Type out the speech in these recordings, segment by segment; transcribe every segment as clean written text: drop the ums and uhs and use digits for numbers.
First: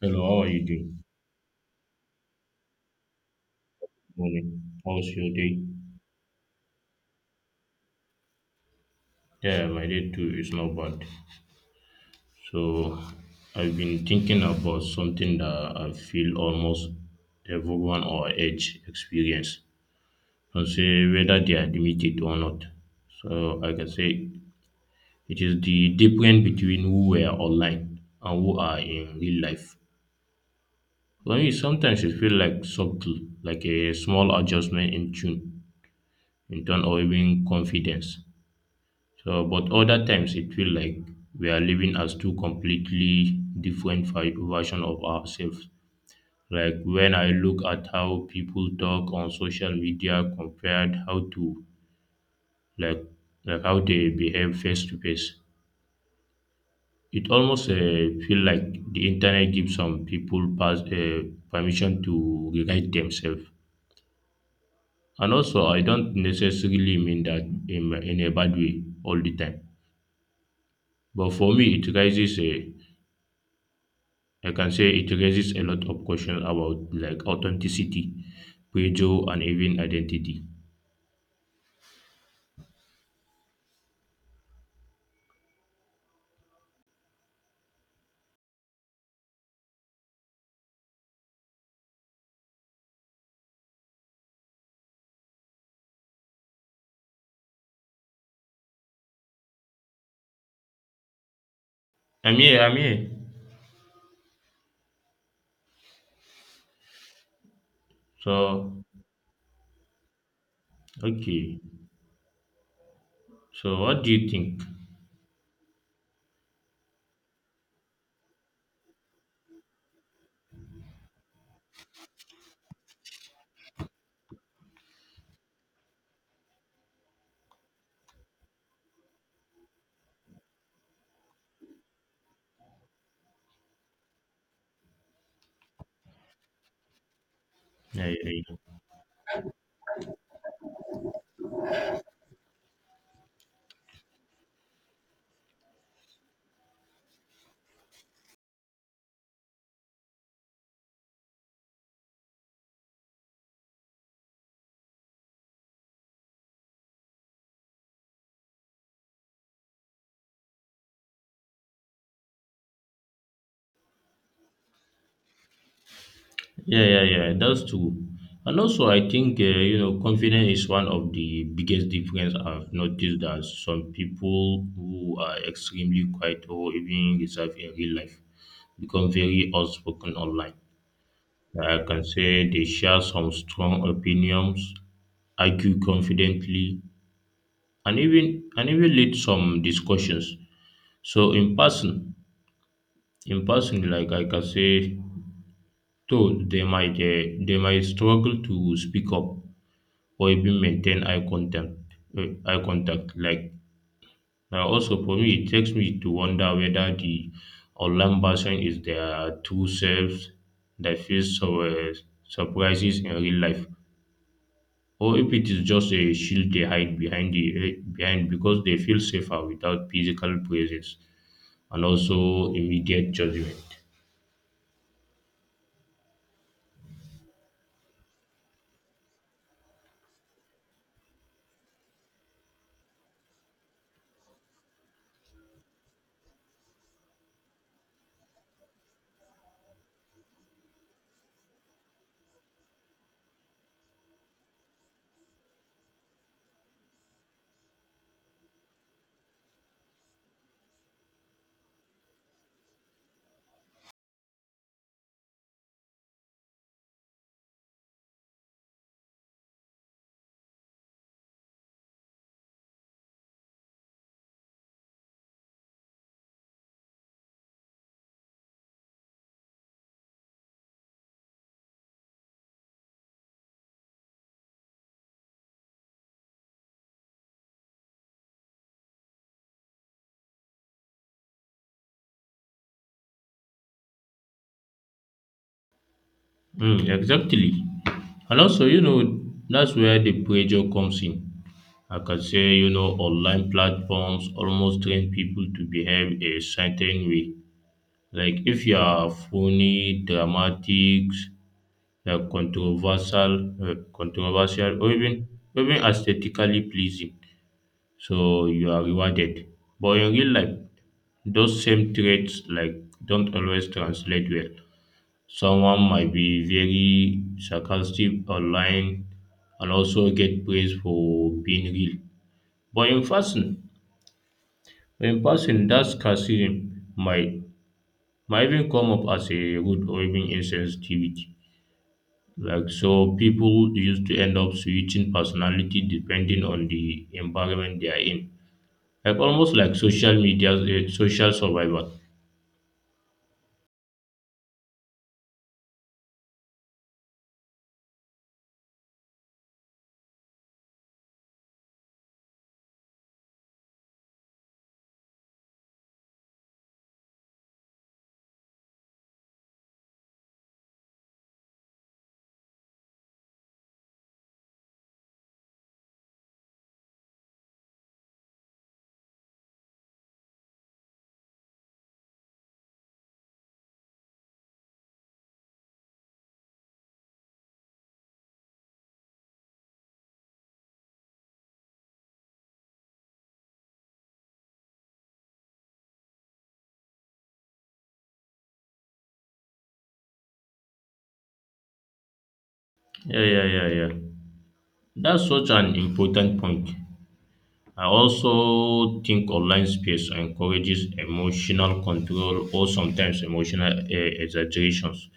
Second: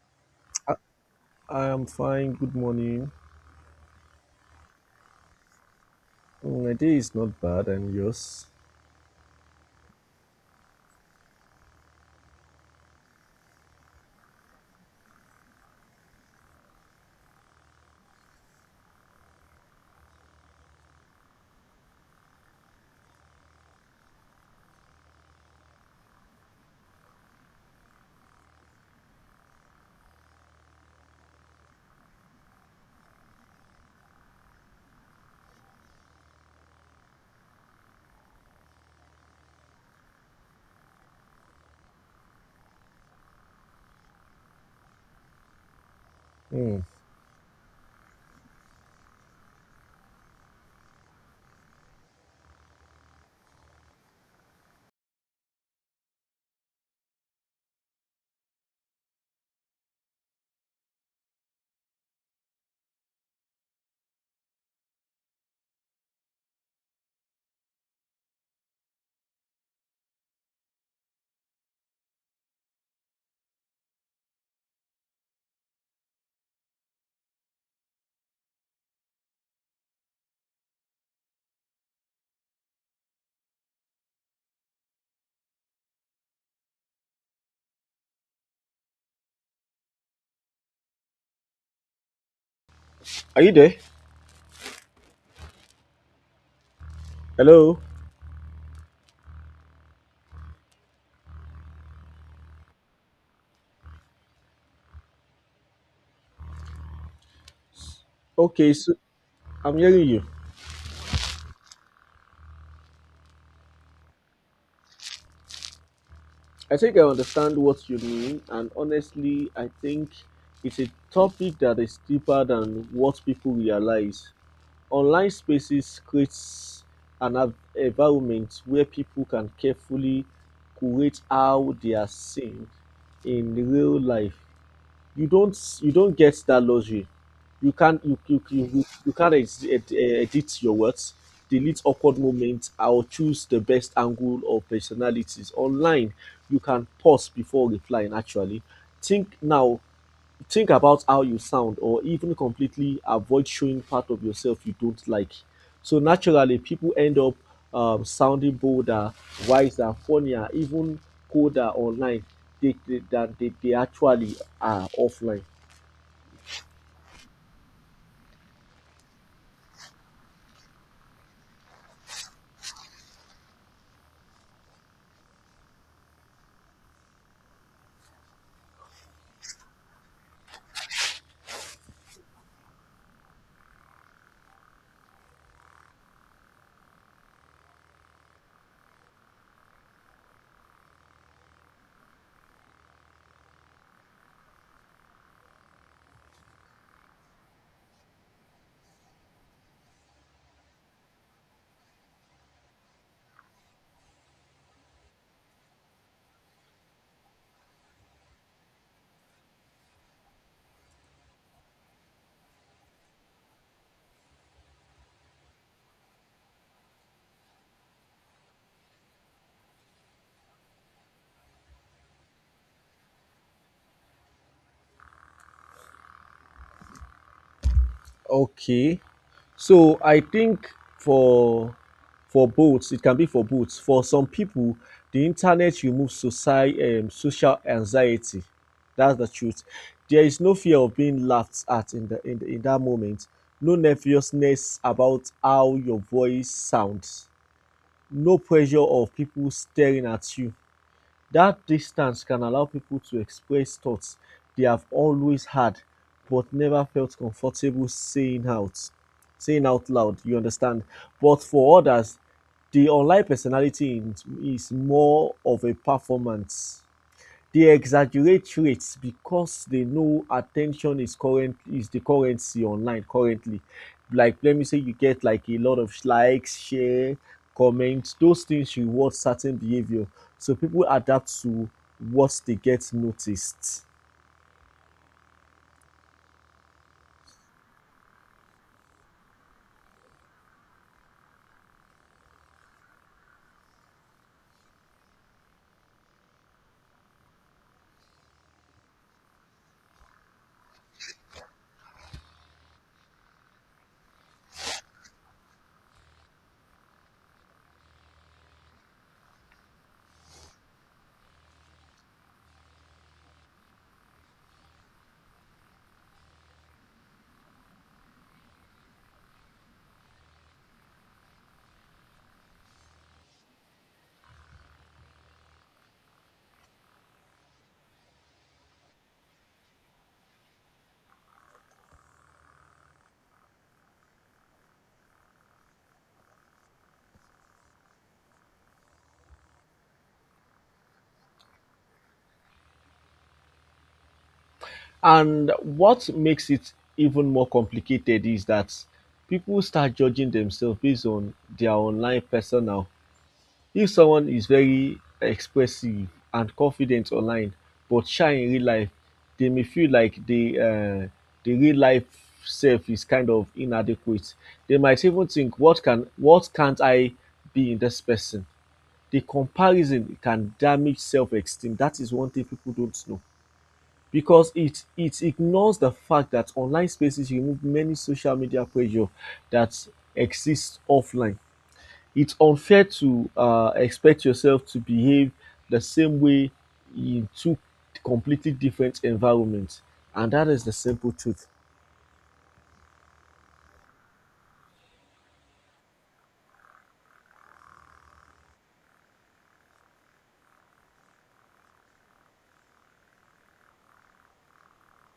Hello, how are you I, doing? I am fine. Good morning. Morning. How's your day? Mm, my day is not bad, and yours? Yeah, my day too is not bad. So, I've been thinking about something that I feel almost everyone our age experience, and say whether they admit it or not. So, I can say it is the difference between who were online and who are in real life. For me, sometimes it feels like subtle, like a small adjustment in tune, in tone or even confidence. So, but other times it feel like we are living as two completely different version of ourselves. Like Mm. when I look at how people talk on social media compared how to like like how they behave face to face, it almost feel like the internet gives some people permission to rewrite themselves. And also, I don't necessarily mean that in a bad way all the time. But for me, it raises a I can say it raises a lot of questions about like authenticity, pressure, and even identity. Are you there? Hello? I'm here. I'm here. Okay, So so I'm hearing you. okay. So what do you think? I think I understand what you mean, and honestly, I think it's a topic that is deeper than what people realize. Online spaces creates an environment where people can carefully curate how they are seen in real life. You don't get that luxury. you can't Yeah, you yeah, you, yeah, you, you can't edit your words, delete awkward moments, or choose the best angle or personalities online. You can pause before replying, actually think now, think about how you sound, or even completely avoid showing part of yourself you don't like. So naturally, people end up sounding bolder, wiser, funnier, even colder online than they actually are offline. yeah. Yeah, yeah, that's true. And also, I think you know, confidence is one of the biggest difference I've noticed that some people who are extremely quiet or even reserved in real life become very outspoken online. Like, I can say they share some strong opinions argue confidently, and even lead some discussions. So in person, like I can say, though they might struggle to speak up or even maintain eye contact. Eye contact. Like now, also for me, it takes me to wonder whether the online version is their true selves that feels so surprises in real life. Or if it is just a shield they hide behind behind because they feel safer without physical presence and also immediate judgment. Okay. So I think for for both, it can be for both. For some people, the internet removes socie social anxiety. That's the truth. There is no fear of being laughed at in in that moment. No nervousness about how your voice sounds. No pressure of people staring at you. That distance can allow people to express thoughts they have always had but never felt comfortable saying out loud, you understand? But for others, the online personality is more of a performance. They exaggerate rates because they know attention is the currency online currently. Like let me say you get like a lot of likes, share, comments. Those things reward certain behavior, so people adapt to what they get noticed. Mm, exactly. And also, you know, that's where the pressure comes in. Like I can say, you know, online platforms almost train people to behave a certain way. Like if you are funny, dramatic, like controversial, or even aesthetically pleasing, so you are rewarded. But in real life, those same traits like don't always translate well. Someone might be very sarcastic online and also get praise for being real. But in person, that sarcasm might even come up as a rude or even insensitivity. Like so, people used to end up switching personality depending on the environment they are in. Like almost like social media, social survival. And what makes it even more complicated is that people start judging themselves based on their online persona. If someone is very expressive and confident online but shy in real life, they may feel like the real life self is kind of inadequate. They might even think, what can't I be in this person? The comparison can damage self-esteem. That is one thing people don't know because it ignores the fact that online spaces remove many social media pressure that exists offline. It's unfair to expect yourself to behave the same way in two completely different environments. And that is the simple truth. Yeah, yeah, yeah, yeah. That's such an important point. I also think online space encourages emotional control or sometimes emotional exaggerations.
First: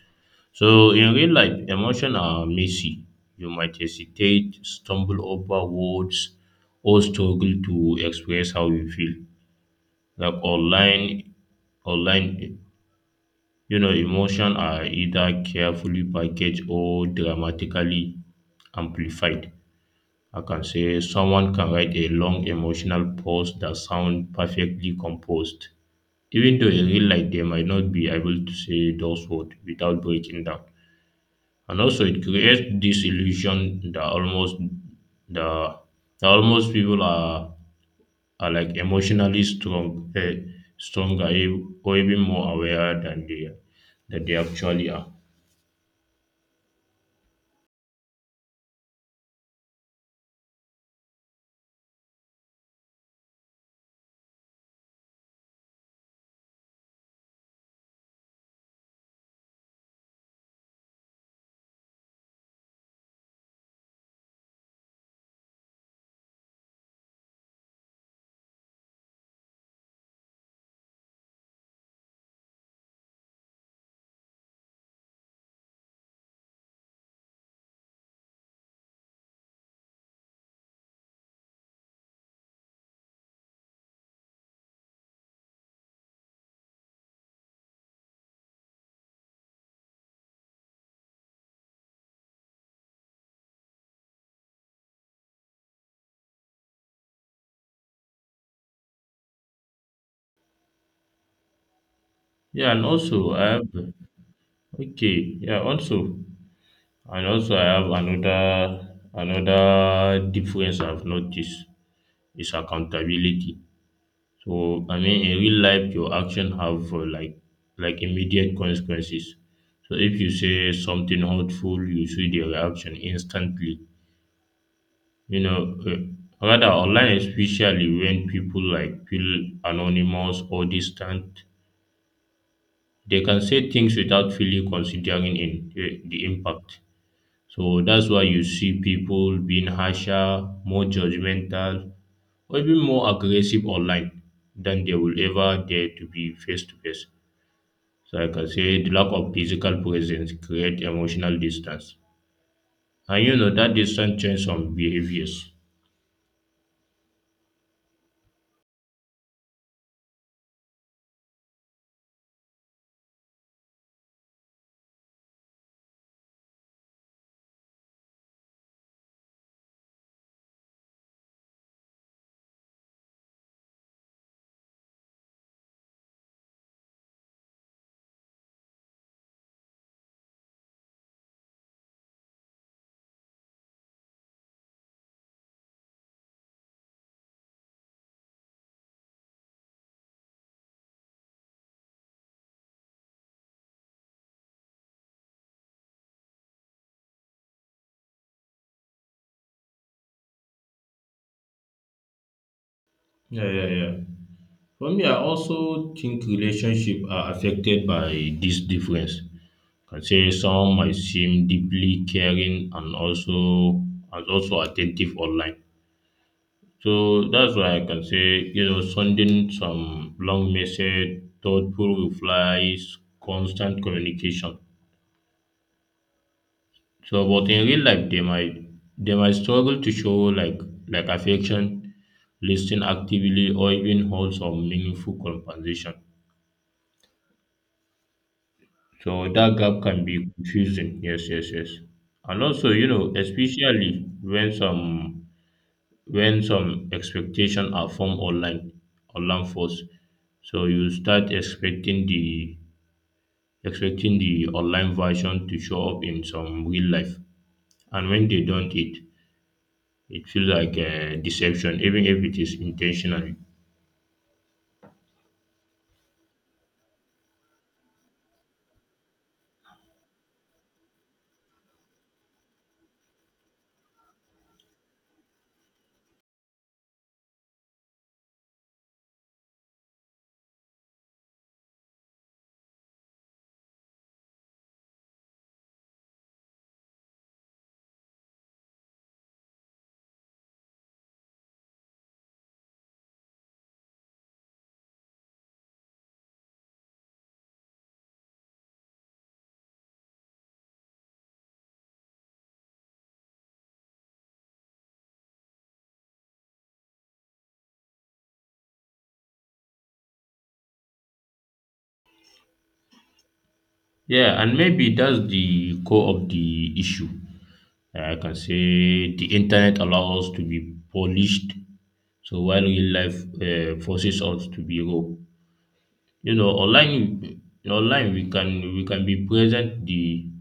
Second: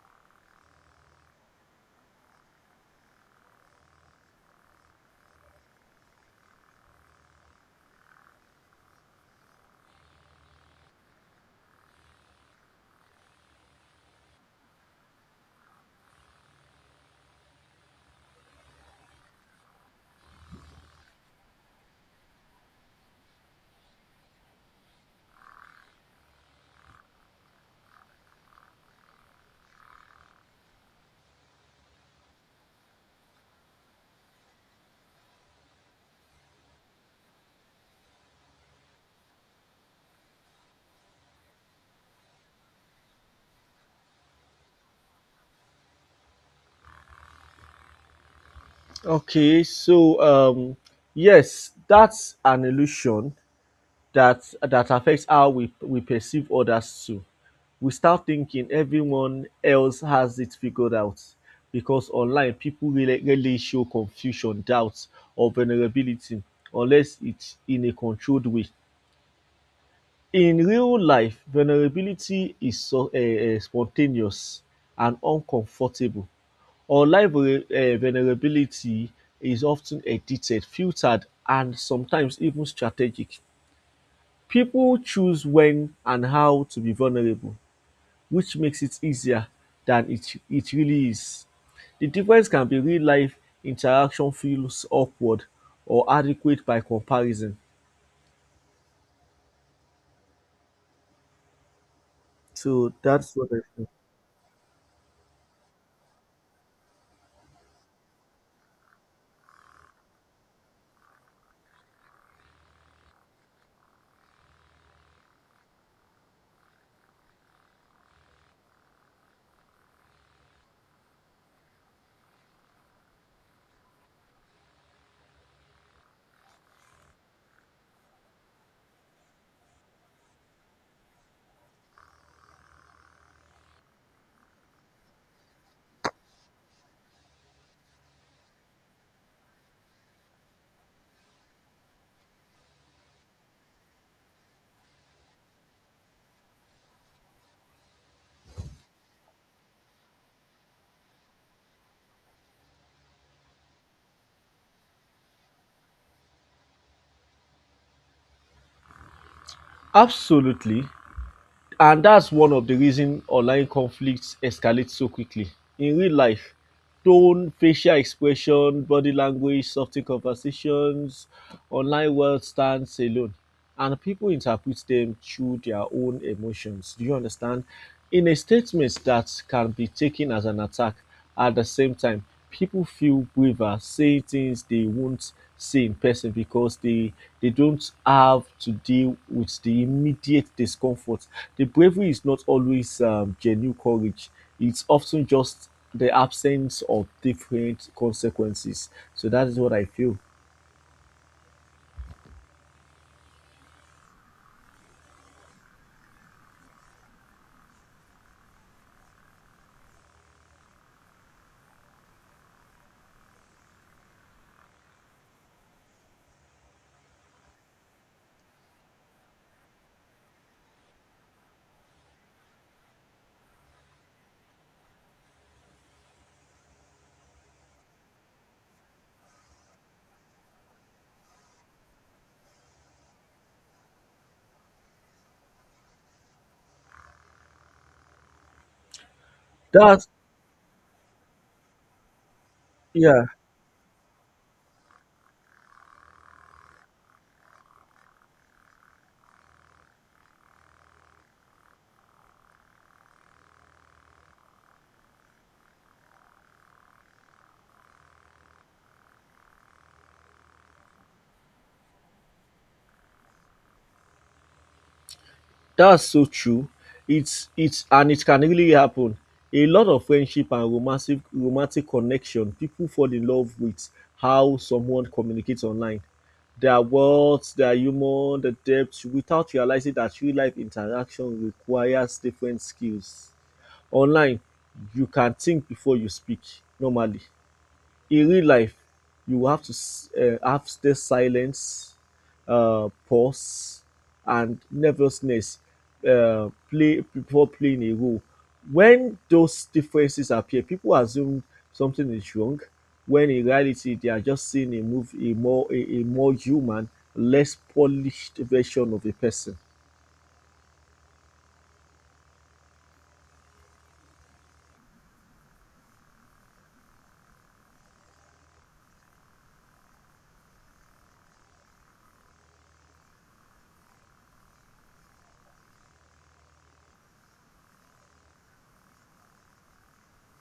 So in real life, emotions are messy. You might hesitate, stumble over words, or struggle to express how you feel. Like online, online you know, emotions are either carefully packaged or dramatically amplified. I can say someone can write a long emotional post that sound perfectly composed, even though in real life they might not be able to say those words without breaking down. And also, it creates this illusion that almost the that almost people are like emotionally strong, stronger, or even more aware than they that they actually are. Okay, so yes, that's an illusion that affects how we perceive others too. We start thinking everyone else has it figured out because online people really, really show confusion, doubts, or vulnerability unless it's in a controlled way. In real life, vulnerability is spontaneous and uncomfortable. Online vulnerability is often edited, filtered, and sometimes even strategic. People choose when and how to be vulnerable, which makes it easier than it really is. The difference can be real life interaction feels awkward or adequate by comparison. Yeah, and So also that's I what I have think. Okay. Yeah, also and also I have another another difference I've noticed is accountability. So I mean, in real life, your action have like immediate consequences. So if you say something hurtful, you see the reaction instantly. You know, rather online, especially when people like feel anonymous or distant, they can say things without fully considering the impact. So that's why you see people being harsher, more judgmental, or even more aggressive online than they will ever dare to be face to face. So like I can say the lack of physical presence creates emotional distance. And you know that distance changes some behaviors. Absolutely. And that's one of the reason online conflicts escalate so quickly. In real life, tone, facial expression, body language, soften conversations, online world stands alone. And people interpret them through their own emotions. Do you understand? In a statement that can be taken as an attack, at the same time, people feel braver saying things they won't say in person because they don't have to deal with the immediate discomfort. The bravery is not always genuine courage, it's often just the absence of different consequences. So that is what I feel. Yeah, yeah, yeah. For me, I also think relationships are affected by this difference. I can say some might seem deeply caring and also attentive online. So that's why I can say, you know, sending some long message, thoughtful replies, constant communication. So, but in real life, they might struggle to show like like affection, listen actively, or even hold some meaningful conversation. So that gap can That be confusing. Yes, yes, yes. And also, you know, yeah. especially when some expectation are formed online online first, so you start expecting the online version to show up in some real life, and when they don't, it feels like a deception even if it is intentional. That's so true. It's and it can really happen. A lot of friendship and romantic connection people fall in love with how someone communicates online. Their words, their humor, the depth without realizing that real life interaction requires different skills. Online, you can think before you speak normally. In real life, you have to have stay silence, pause, and nervousness play before playing a role. When those differences appear, people assume something is wrong, when in reality they are just seeing a more human, less polished version of a person. Yeah, and maybe that's the core of the issue. I can say the internet allows us to be polished, so while real life forces us to be raw. You know, online online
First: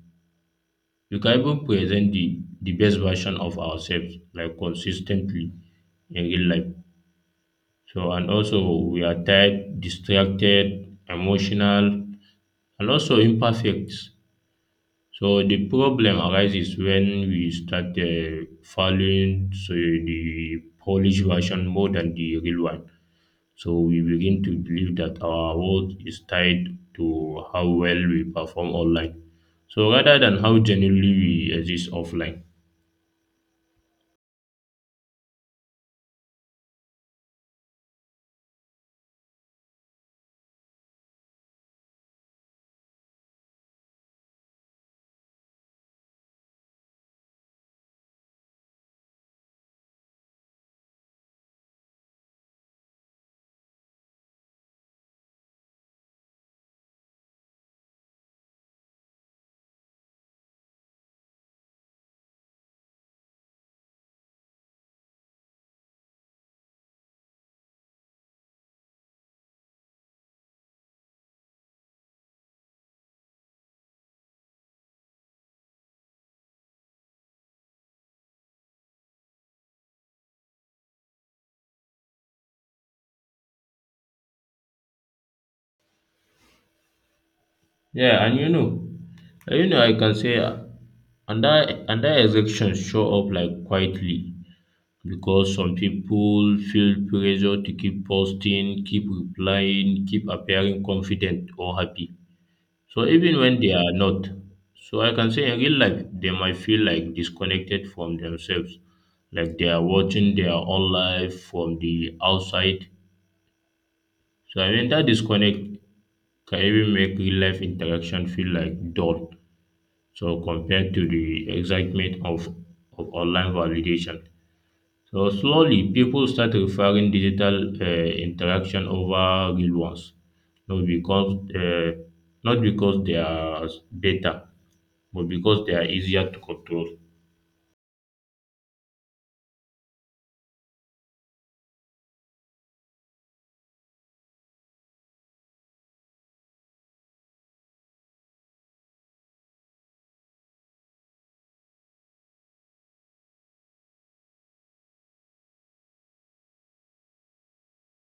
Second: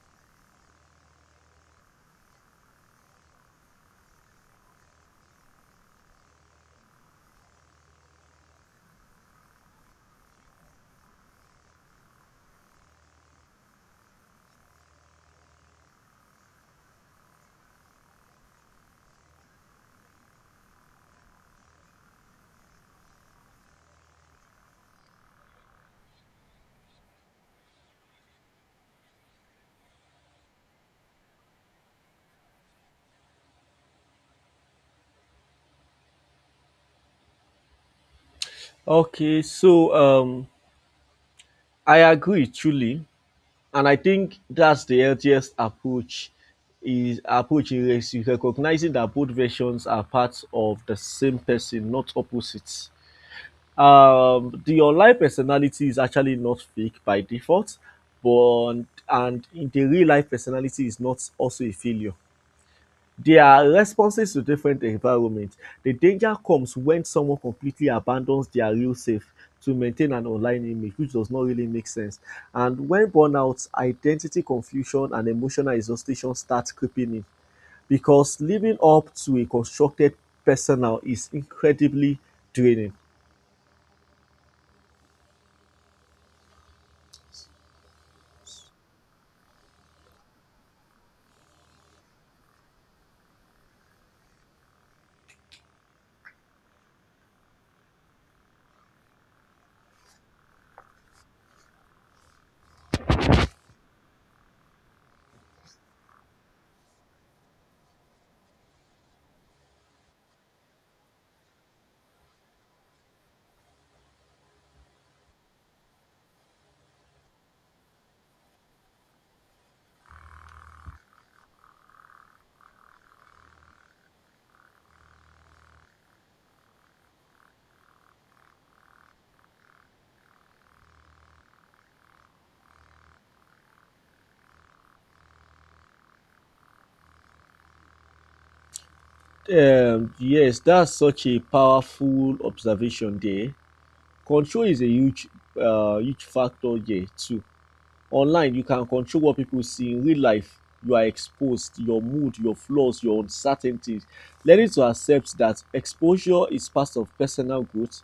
we can even present the best version of ourselves like consistently in real life. So and also we are tired, distracted, emotional, and also imperfect. So the problem arises when we start following so the polished version more than the real one. So we begin to believe that our worth is tied to how well we perform online. So rather than how genuinely we exist offline. Okay, so I agree truly, and I think that's the healthiest approach is recognizing that both versions are parts of the same person, not opposites. The online personality is actually not fake by default, but and the real life personality is not also a failure. They are responses to different environments. The danger comes when someone completely abandons their real self to maintain an online image, which does not really make sense. And when burnout, identity confusion, and emotional exhaustion start creeping in, because living up to a constructed persona is incredibly draining. Yeah, and you know, I can say under under exceptions show up like quietly because some people feel pressure to keep posting, keep replying, keep appearing confident or happy. So even when they are not, so I can say in real life, they might feel like disconnected from themselves, like they are watching their own life from the outside. So I mean that disconnect can even make real life interaction feel like dull. So compared to the excitement of online validation. So slowly, people start referring digital interaction over real ones, not because not because they are better, but because they are easier to control. Yes, that's such a powerful observation there. Control is a huge, huge factor here too. Online, you can control what people see. In real life, you are exposed, your mood, your flaws, your uncertainties. Learning to accept that exposure is part of personal growth,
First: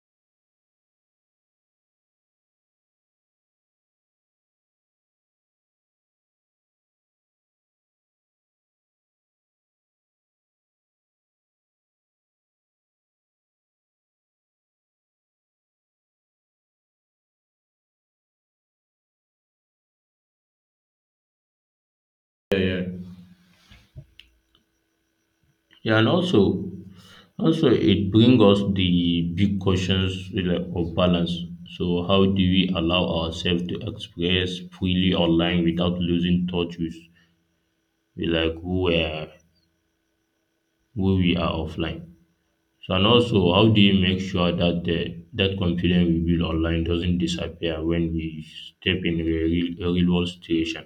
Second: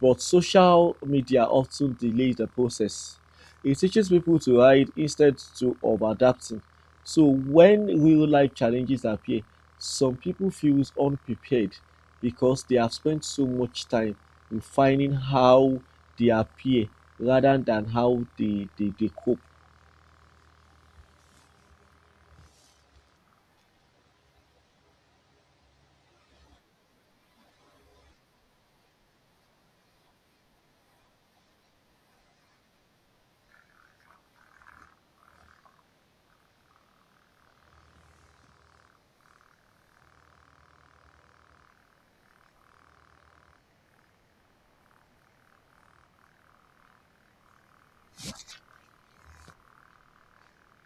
but social media often delays the process. It teaches people to hide instead to of adapting. So when real life challenges appear, some people feel unprepared because they have spent so much time refining how they appear rather than how they cope. Yeah, and also, also it brings us the big questions like, of balance. So, how do we allow ourselves to express freely online without losing touch with like who we are offline? So and also, how do you make sure that the that confidence we build online doesn't disappear when we step in a real world situation?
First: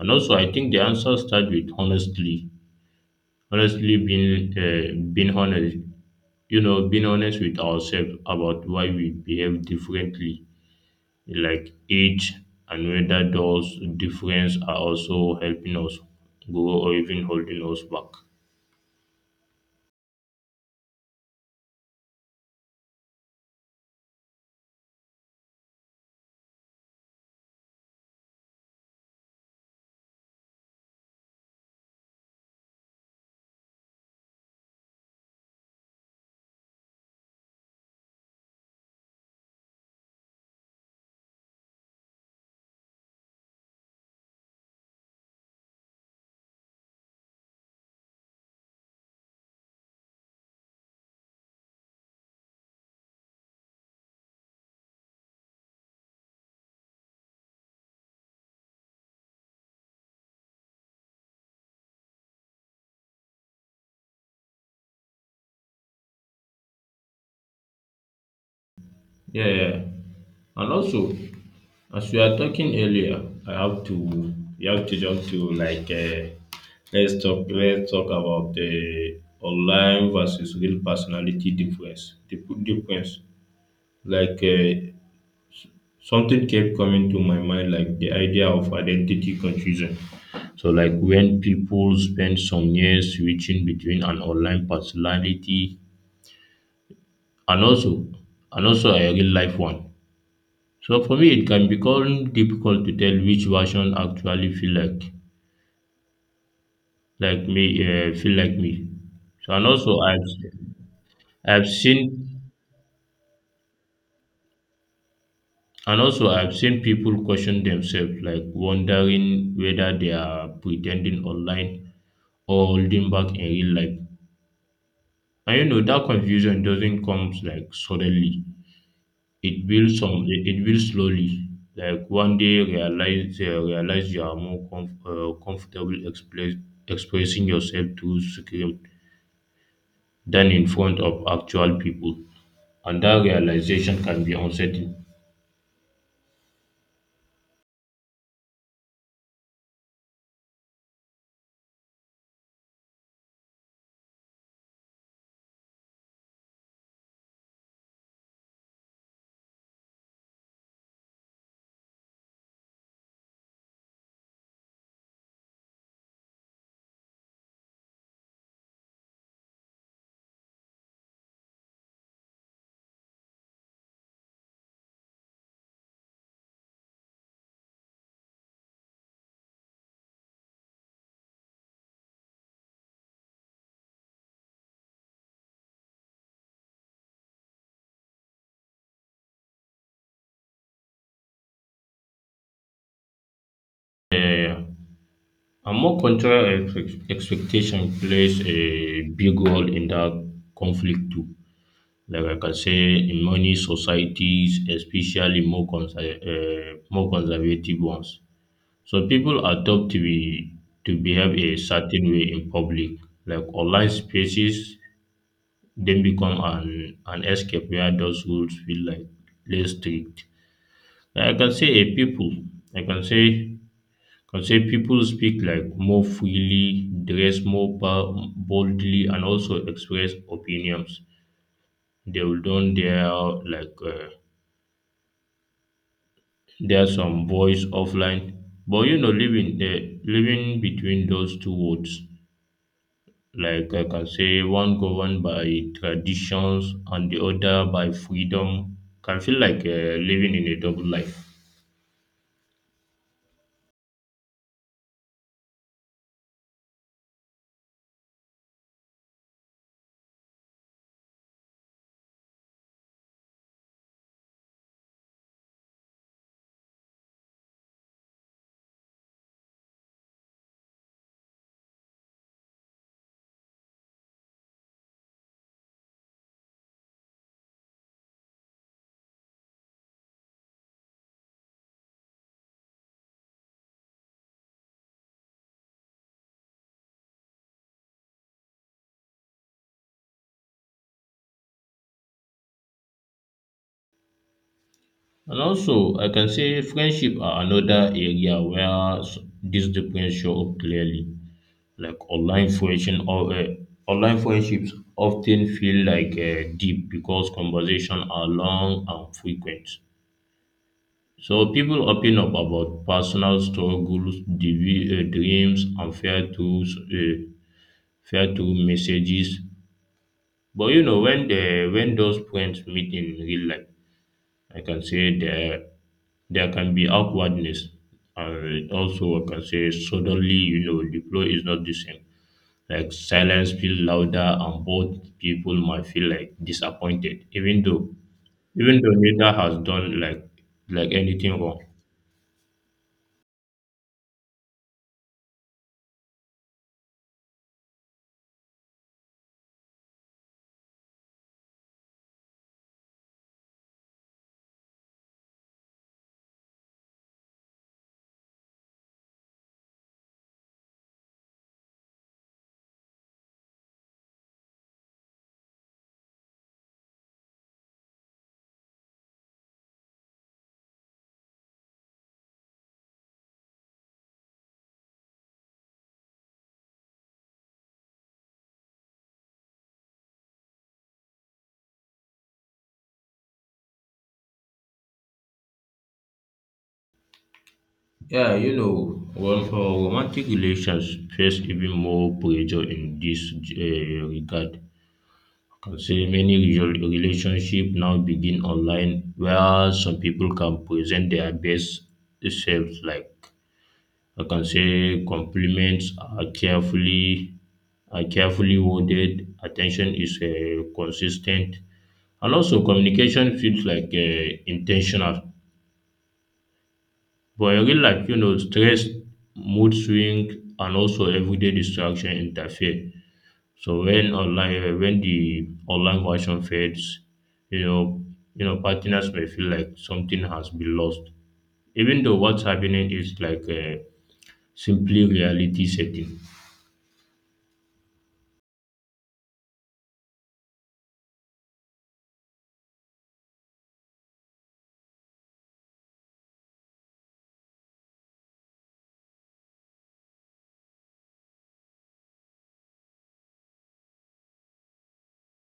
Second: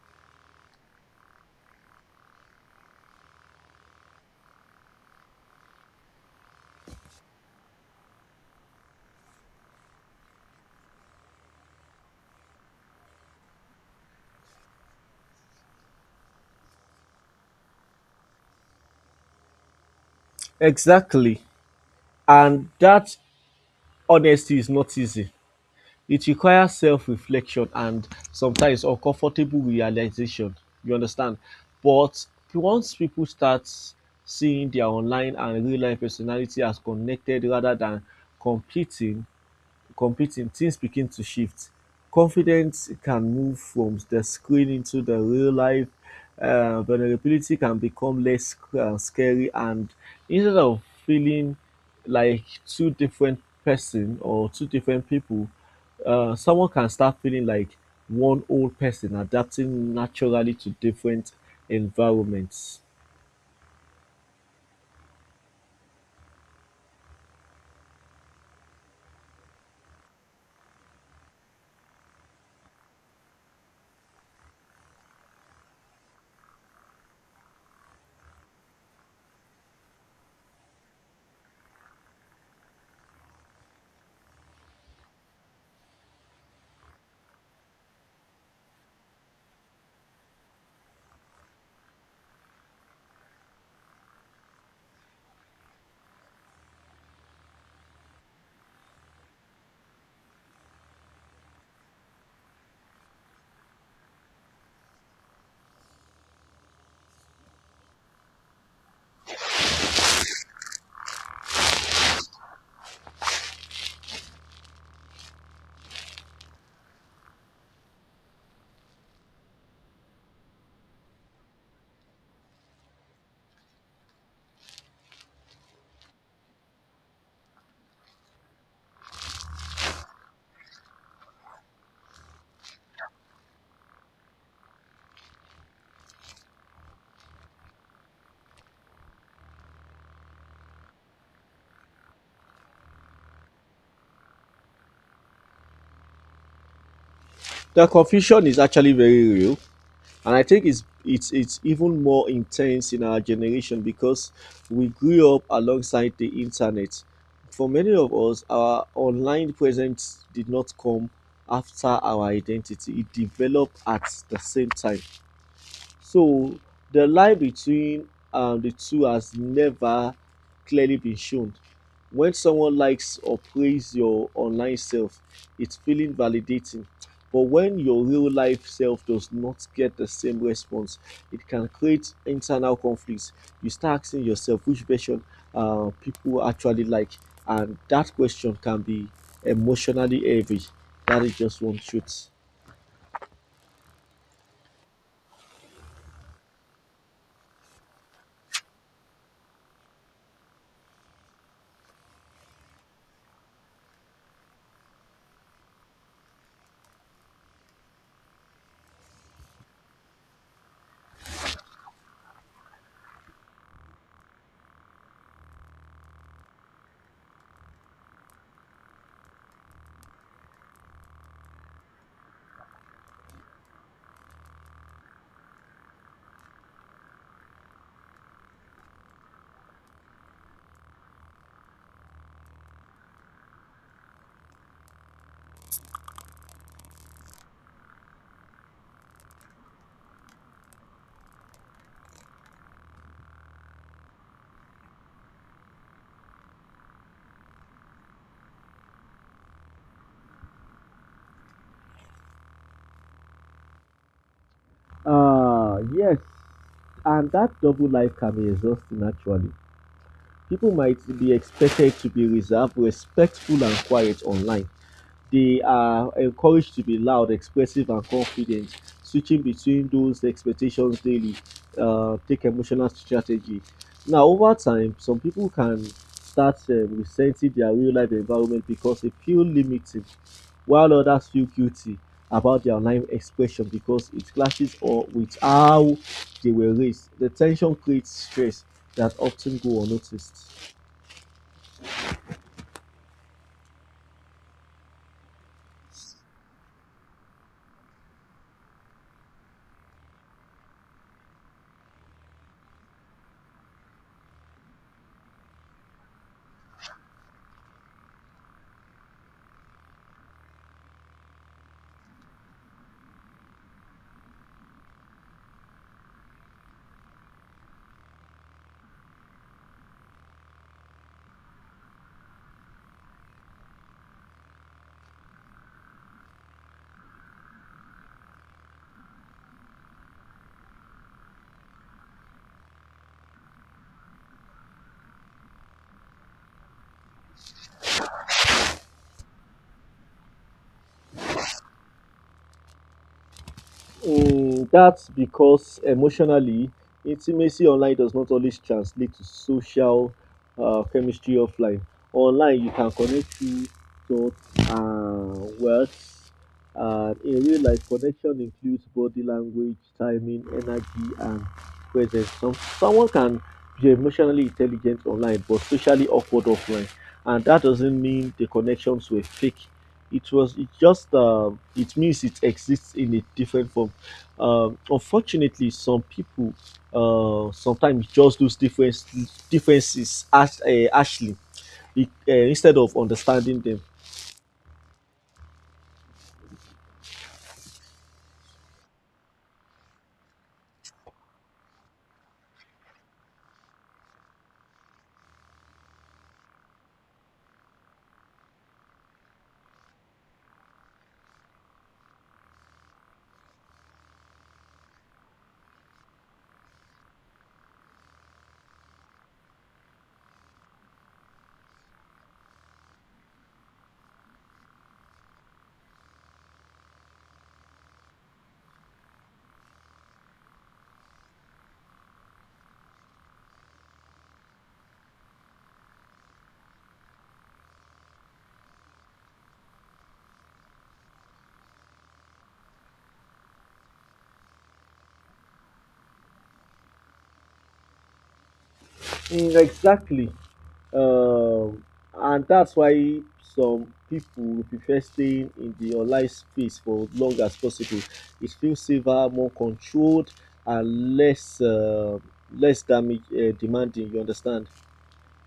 And also, I think the answer starts with honestly, honestly being being honest. You know, being honest with ourselves about why we behave differently, like age, and whether those differences are also helping us grow or even holding us back. Exactly, and that honesty is not easy. It requires self-reflection and sometimes uncomfortable realization, you understand? But once people start seeing their online and real-life personality as connected rather than competing, competing, things begin to shift. Confidence can move from the screen into the real life. Vulnerability can become scary, and instead of feeling like two different person or two different people, someone can start feeling like one old person adapting naturally to different environments. Yeah. Yeah. And also, as we are talking earlier, I have to you have to jump to like let's talk about the online versus real personality difference. The difference. Like something kept coming to my mind, like the idea of identity confusion. So like when people spend some years switching between an online personality and also and also a real life one. So for me, it can become difficult to tell which version actually feel like like me, feel like me. So and also I've seen and also I've seen people question themselves, like wondering whether they are pretending online or holding back in real life. And you know that confusion doesn't come like suddenly. It builds some. It builds slowly. Like one day, realize you are more comfortable expressing yourself through script than in front of actual people, and that realization can be unsettling. The confusion is actually very real. And I think it's even more intense in our generation because we grew up alongside the internet. For many of us, our online presence did not come after our identity. It developed at the same time. So the line between the two has never clearly been shown. When someone likes or praises your online self, it's feeling validating. But when your real life self does not get the same response, it can create internal conflicts. You start asking yourself which version people actually like, and that question can be emotionally heavy. That is just one truth. Uh, and more cultural expectation plays a big role in that conflict too. Like I can say, in many societies, especially more more conservative ones, so people are taught to be to behave a certain way in public, like online spaces, then become an escape where those rules feel like less strict. Like I can say I can say people speak like more freely, dress more boldly, and also express opinions. They will don't dare like there's some voice offline, but you know living between those two worlds. Like I can say one governed by traditions and the other by freedom can feel like living in a double life. Ah, yes. And that double life can be exhausting, actually. People might be expected to be reserved, respectful, and quiet online, they are encouraged to be loud, expressive, and confident, switching between those expectations daily. Take emotional strategy. Now, over time, some people can start resenting their real life environment because they feel limited, while others feel guilty about their online expression because it clashes or with how they were raised. The tension creates stress that often go unnoticed. And also, I can say friendship are another area where these differences show up clearly. Like online friendships often feel like deep because conversations are long and frequent. So people open up about personal struggles, dreams, and fear tools. Fair to messages. But you know, when those friends meet in real life, I can say there can be awkwardness. And also I can say suddenly, you know, the flow is not the same. Like silence feels louder and both people might feel like disappointed, even though neither has done like anything wrong. Mm, that's because emotionally, intimacy online does not always translate to social chemistry offline. Online, you can connect through thoughts and words. In real life, connection includes body language, timing, energy, and presence. Someone can be emotionally intelligent online, but socially awkward offline, and that doesn't mean the connections were fake. It was it just uh, it means it exists in a different form. Unfortunately, some people sometimes just those differences as harshly instead of understanding them. Yeah, you know, well, for romantic relations face even more pressure in this regard. I would Say many relationship now begin online where some people can present their best selves like I can say compliments are carefully worded, attention is consistent, and also communication feels like intentional. But in real life, you know, stress, mood swing, and also everyday distraction interfere. So when the online version fades, you know, you know, partners may feel like something has been lost, even though what's happening is like a simply reality setting. Mm, exactly, um, and that's why some people will prefer staying in the online space for as long as possible. It feels safer, more controlled, and less less damage demanding. You understand?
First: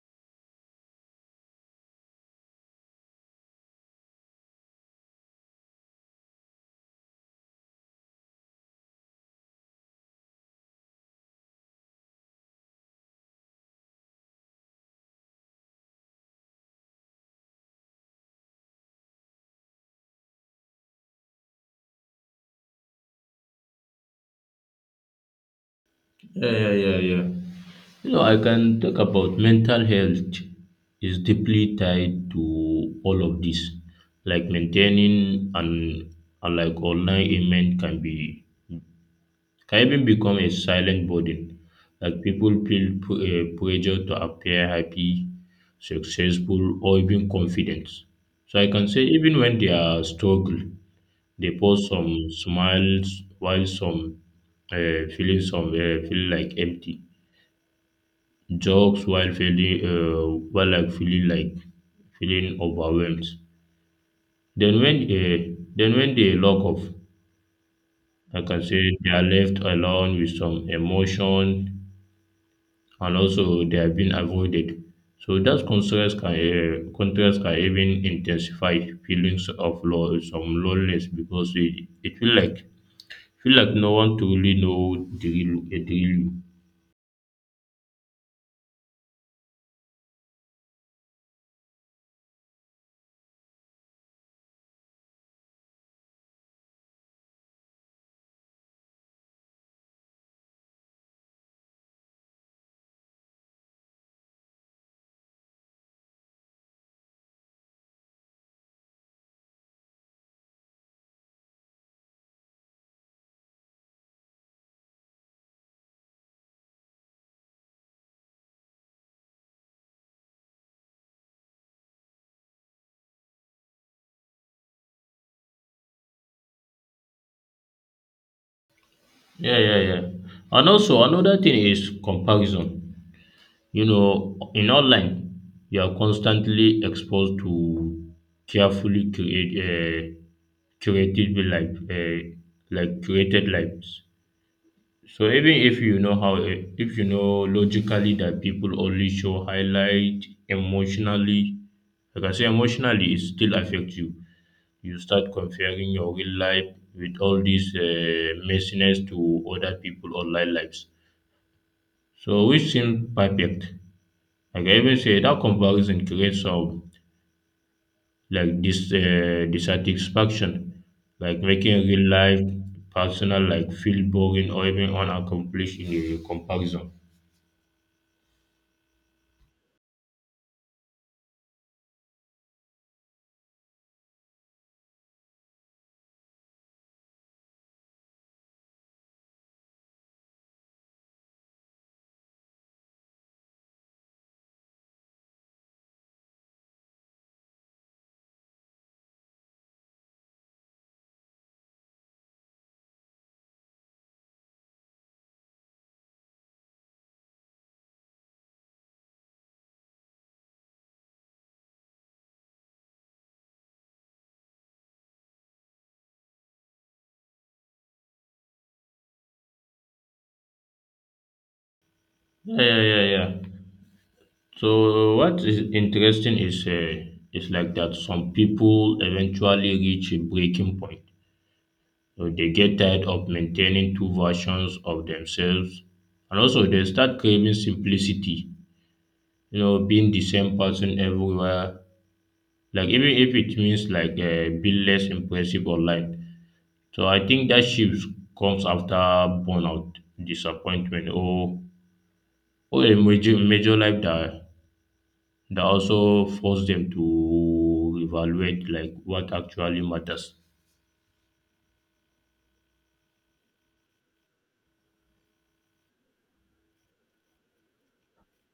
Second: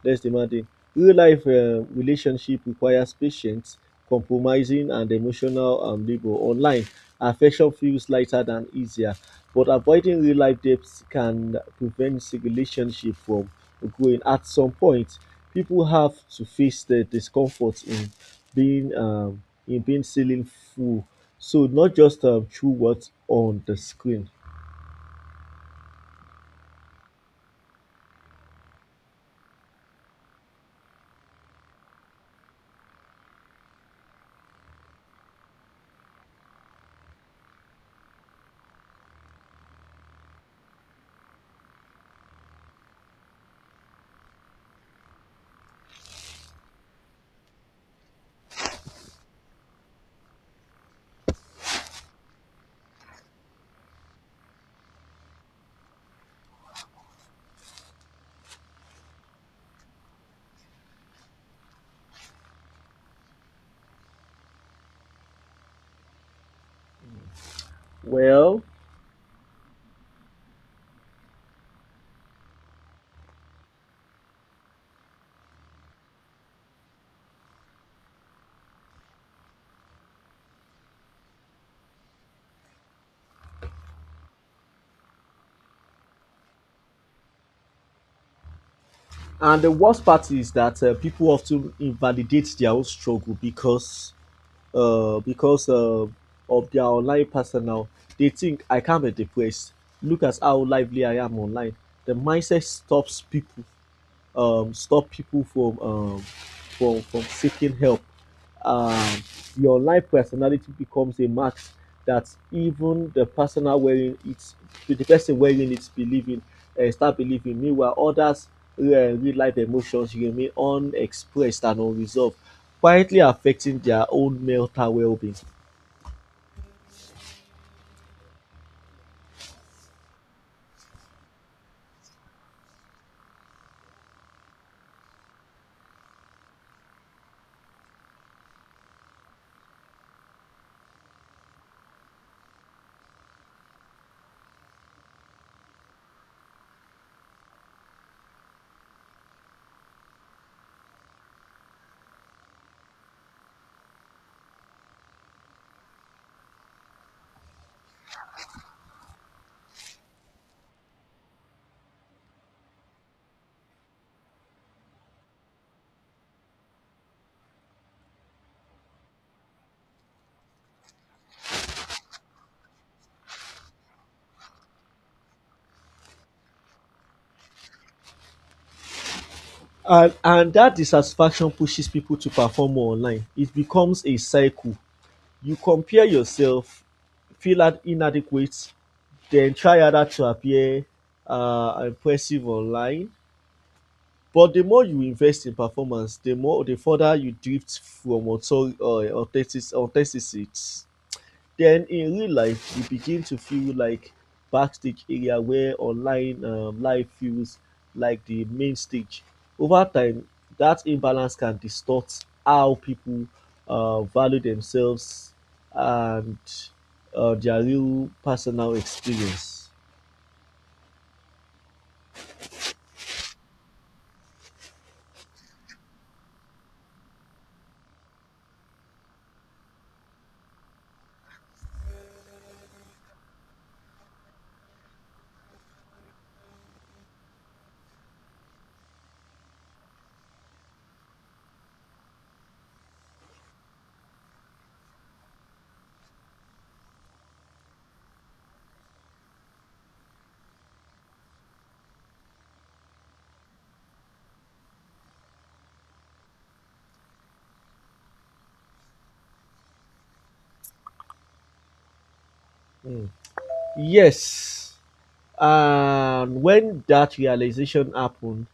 Less demanding. Real life relationship requires patience, compromising, and emotional labor. Online, affection feels lighter than easier, but avoiding real life depths can prevent relationship from growing. At some point, people have to face the discomfort being um, in being ceiling full. So not just through what's on the screen. Yeah, yeah, yeah, yeah. You know, I can talk about mental health is deeply tied to all of this. Like maintaining and like online ailment can be can even become a silent burden. Like people feel pressure to appear happy, successful, or even confident. So I can say even when they are struggle, they post some smiles while some feeling some feel like empty. Jokes while feeling while like feeling overwhelmed. Then when they lock off, I can Well, say they are left alone with some emotion and also they have been avoided. So that contrast can even intensify feelings of some loneliness because it feel like no one truly know the real, the real you. and the worst part is that people often invalidate their own struggle because uh, because uh, of their online personnel. They think, I can't be depressed. Look at how lively I am online. The mindset stop people from seeking help. Um, the online personality becomes a mask that even the person are wearing it, the person wearing it, believing. Meanwhile, others' real life emotions remain unexpressed and unresolved, quietly affecting their own mental well-being. Yeah, yeah, yeah. And also another thing is comparison. You know, in online, you are constantly exposed to carefully create curated life, like created lives. So even if you know logically that people only show highlight emotionally, like I say emotionally it still affects you. You start comparing your real life with all these messiness to other people online lives. So which seems perfect. Like I even say that comparison creates some like this dissatisfaction, like making real life personal like feel boring or even unaccomplished in a comparison. And that dissatisfaction pushes people to perform more online. It becomes a cycle. You compare yourself, feel inadequate, then try harder to appear impressive online. But the more you invest in performance, the further you drift from authenticity. Then in real life, you begin to feel like backstage area where online life feels like the main stage. Over time, that imbalance can distort how people value themselves and their real personal experience. Yeah, yeah, yeah, yeah. So what is interesting is like that some people eventually reach a breaking point. So they get tired of maintaining two versions of themselves, and also they start craving simplicity. You know, being the same person everywhere. Like even if it means like being less impressive online. So I think that shift comes after burnout, disappointment, or a major life that that also force them to evaluate like what actually matters. Mm. Yes, and when that realization happened,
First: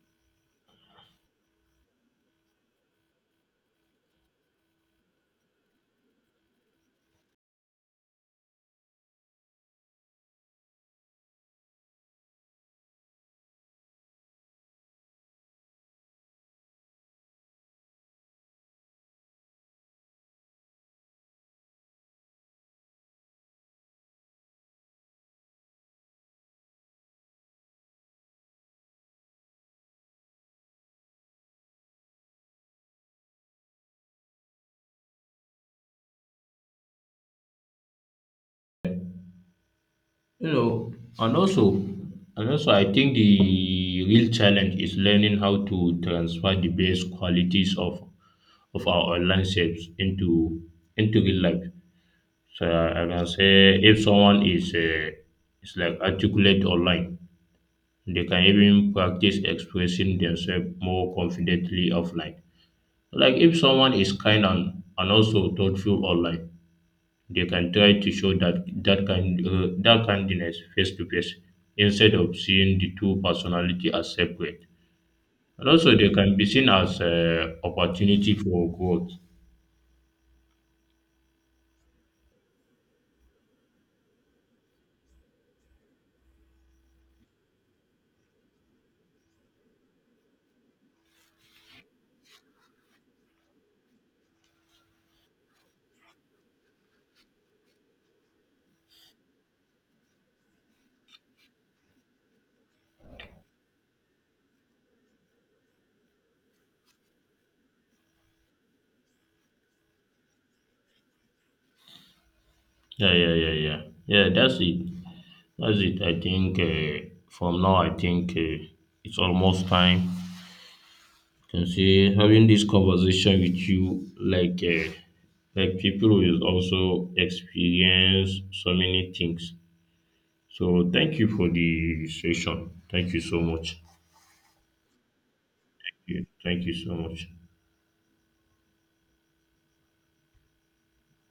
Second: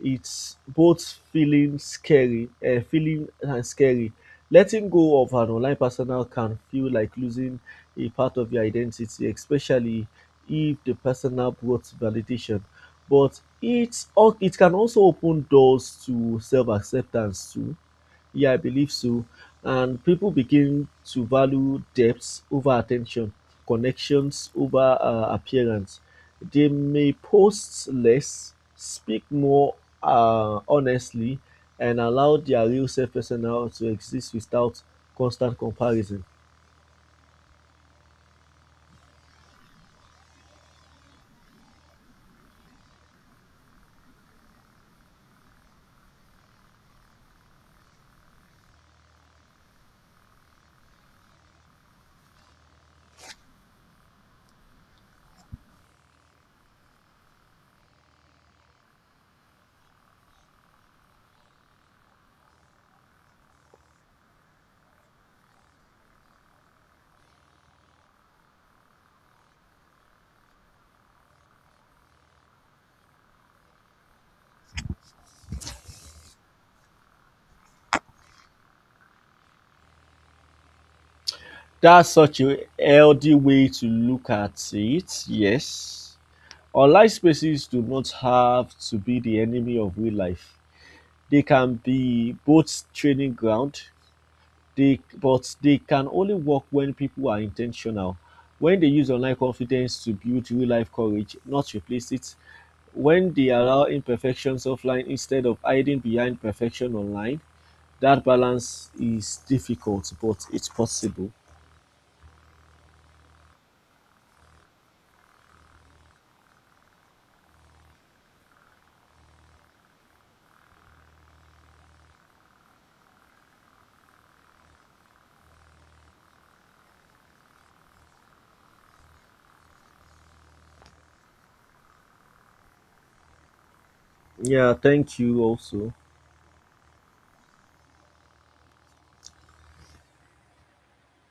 it's both feeling and scary. Letting go of an online personal can feel like losing a part of your identity, especially if the personal brought validation. But it can also open doors to self acceptance too. Yeah, I believe so. And people begin to value depth over attention, connections over appearance. They may post less, speak more honestly, and allow their real self personal to exist without constant comparison. You know, and also and also I think the real challenge is learning how to transfer the best qualities of our online selves into real life. So I can say if someone is like articulate online, they can even practice expressing themselves more confidently offline. Like if someone is kind and also thoughtful online, they can try to show that kindness face to face instead of seeing the two personality as separate. And also, they can be seen as opportunity for growth. That's such a healthy way to look at it, yes. Online spaces do not have to be the enemy of real life. They can be both training ground. They but they can only work when people are intentional. When they use online confidence to build real life courage, not replace it. When they allow imperfections offline instead of hiding behind perfection online, that balance is difficult, but it's possible. Yeah, yeah, yeah, yeah. Yeah, that's it. That's it. I think from now, I think it's almost time. Can see having this conversation with you, like people will also experience so many things. So thank you for the session. Thank you so much. Yeah, thank you also. Yeah, thank you so much.